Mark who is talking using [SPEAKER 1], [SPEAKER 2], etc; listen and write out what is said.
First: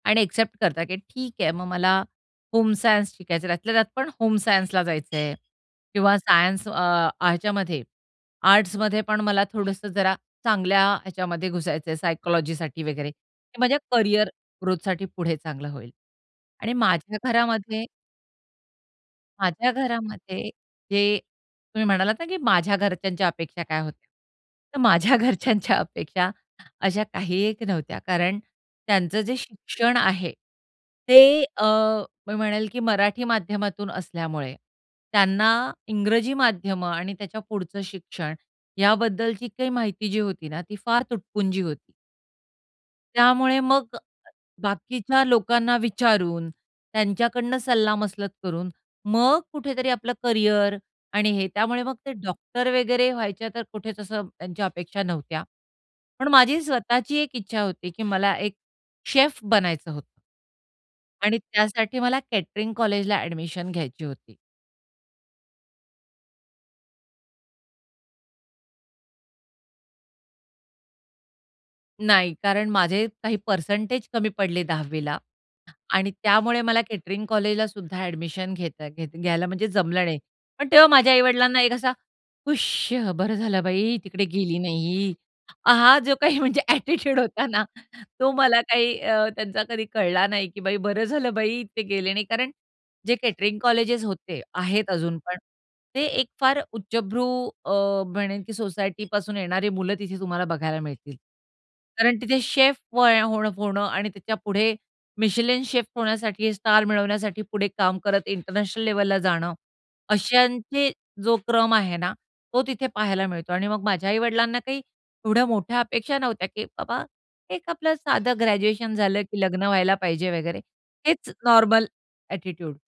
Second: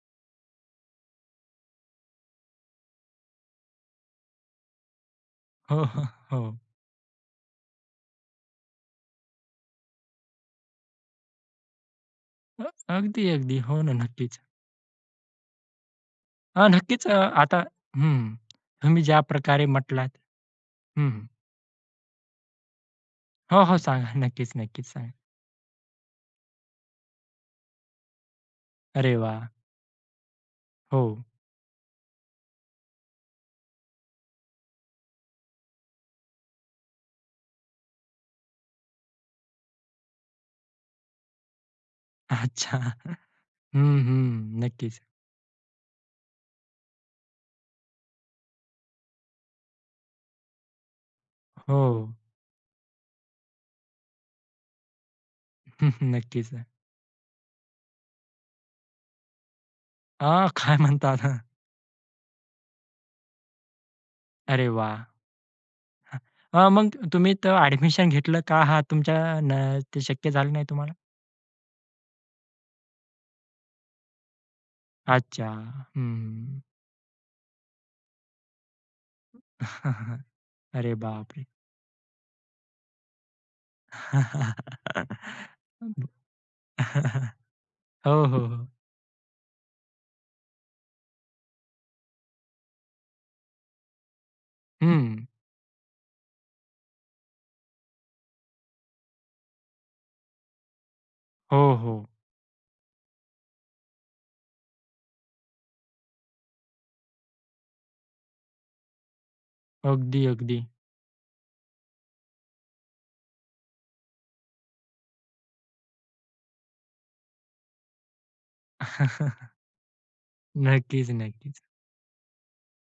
[SPEAKER 1] आणि अ‍ॅक्सेप्ट करतात की ठीक आहे. मग मला, होम सायन्स शिकायचय, त्यातल्या त्यात पण होम सायन्सला जायचंय
[SPEAKER 2] हो, हो,
[SPEAKER 1] किंवा
[SPEAKER 2] हो.
[SPEAKER 1] सायन्स अ, ह्याच्यामध्ये आर्ट्समध्ये पण मला थोडसं जरा, चांगल्या ह्याच्यामध्ये घुसायचय
[SPEAKER 2] हं.
[SPEAKER 1] सायकॉलॉजीसाठी वगैरे.
[SPEAKER 2] अगदी, अगदी.
[SPEAKER 1] ते माझ्या
[SPEAKER 2] हो ना,
[SPEAKER 1] करियर
[SPEAKER 2] नक्कीच.
[SPEAKER 1] ग्रोथसाठी पुढे चांगलं होईल
[SPEAKER 2] हां,
[SPEAKER 1] आणि
[SPEAKER 2] नक्कीच अ,
[SPEAKER 1] माझ्या
[SPEAKER 2] आता
[SPEAKER 1] घरामध्ये
[SPEAKER 2] हं. तुम्ही ज्या प्रकारे
[SPEAKER 1] माझ्या
[SPEAKER 2] म्हटलात
[SPEAKER 1] घरामध्ये
[SPEAKER 2] हं,
[SPEAKER 1] जे
[SPEAKER 2] हं.
[SPEAKER 1] तुम्ही म्हणालात ना, की माझ्या घरच्यांच्या
[SPEAKER 2] हो,
[SPEAKER 1] अपेक्षा
[SPEAKER 2] हो,
[SPEAKER 1] काय
[SPEAKER 2] सांगा.
[SPEAKER 1] होत्या,
[SPEAKER 2] नक्कीच,
[SPEAKER 1] तर
[SPEAKER 2] नक्कीच. सांगा.
[SPEAKER 1] माझ्या घरच्यांच्या अपेक्षा अशा काही एक नव्हत्या. कारण
[SPEAKER 2] अरे
[SPEAKER 1] त्यांचं जे
[SPEAKER 2] वाह!
[SPEAKER 1] शिक्षण आहे,
[SPEAKER 2] हो.
[SPEAKER 1] ते अ, मी म्हणेल की मराठी माध्यमातून असल्यामुळे, त्यांना इंग्रजी माध्यमं आणि त्याच्या पुढचं शिक्षण, याबद्दलची काही माहिती जी होती ना, ती फार तुटपुंजी होती.
[SPEAKER 2] अच्छा.
[SPEAKER 1] त्यामुळे मग
[SPEAKER 2] हं, हं. नक्कीच.
[SPEAKER 1] बाकीच्या लोकांना विचारून, त्यांच्याकडून सल्लामसलत करून मग कुठेतरी आपलं करिअर आणि हे. त्यामुळे मग ते
[SPEAKER 2] हो.
[SPEAKER 1] डॉक्टर वगैरे व्हायच्या तर कुठेच असं त्यांच्या अपेक्षा नव्हत्या. पण
[SPEAKER 2] नक्कीच,
[SPEAKER 1] माझी
[SPEAKER 2] न
[SPEAKER 1] स्वतःची एक इच्छा होती, की मला एक शेफ बनायचं होतं.
[SPEAKER 2] अ, काय
[SPEAKER 1] आणि
[SPEAKER 2] म्हणतात?
[SPEAKER 1] त्यासाठी मला केटरिंग कॉलेजला अ‍ॅडमिशन घ्यायची होती.
[SPEAKER 2] अरे वाह! हं. अ, मग तुम्ही तर अ‍ॅडमिशन घेतलं का? हां, तुमच्या न ते शक्य झालं नाही तुम्हाला?
[SPEAKER 1] नाही, कारण माझे काही पर्सेंटेज कमी पडले 10वी ला
[SPEAKER 2] अच्छा,
[SPEAKER 1] आणि
[SPEAKER 2] हं.
[SPEAKER 1] त्यामुळे मला केटरिंग कॉलेजलासुद्धा अ‍ॅडमिशन घेता घेता घ्यायला म्हणजे जमलं नाही. पण तेव्हा
[SPEAKER 2] अरे
[SPEAKER 1] माझ्या
[SPEAKER 2] बापरे!
[SPEAKER 1] आई-वडिलांना एक असा, "हुश! बरं झालं, बाई तिकडे गेली नाही." हां, जो काही म्हणजे अ‍ॅटिट्यूड होता ना,
[SPEAKER 2] हो,
[SPEAKER 1] तो
[SPEAKER 2] हो,
[SPEAKER 1] मला
[SPEAKER 2] हो.
[SPEAKER 1] काही अ, त्यांचा कधी कळला नाही, की "बाई, बरं झालं बाई, ते गेले नाही." कारण जे केटरिंग कॉलेजेस होते, आहेत अजून
[SPEAKER 2] हं.
[SPEAKER 1] पण. ते एक फार उच्चभ्रू अ, म्हणेन की सोसायटीपासून येणारी मुलं तिथे तुम्हाला बघायला मिळतील.
[SPEAKER 2] हो, हो.
[SPEAKER 1] कारण तिथे शेफ [unintelligible] होणं आणि त्याच्यापुढे मिशेलिन शेफ होण्यासाठी, स्टार मिळवण्यासाठी पुढे काम करत इंटरनॅशनल लेव्हलला जाणं,
[SPEAKER 2] अगदी, अगदी.
[SPEAKER 1] अशांचे जो क्रम आहे ना, तो तिथे पाहायला मिळतो. आणि मग माझ्या आई-वडिलांना काही, एवढ्या मोठ्या अपेक्षा नव्हत्या, की बाबा एक आपलं साधं ग्रॅज्युएशन झालं, की लग्न व्हायला पाहिजे वगैरे
[SPEAKER 2] नक्कीच,
[SPEAKER 1] हेच
[SPEAKER 2] नक्कीच.
[SPEAKER 1] Normal attitude.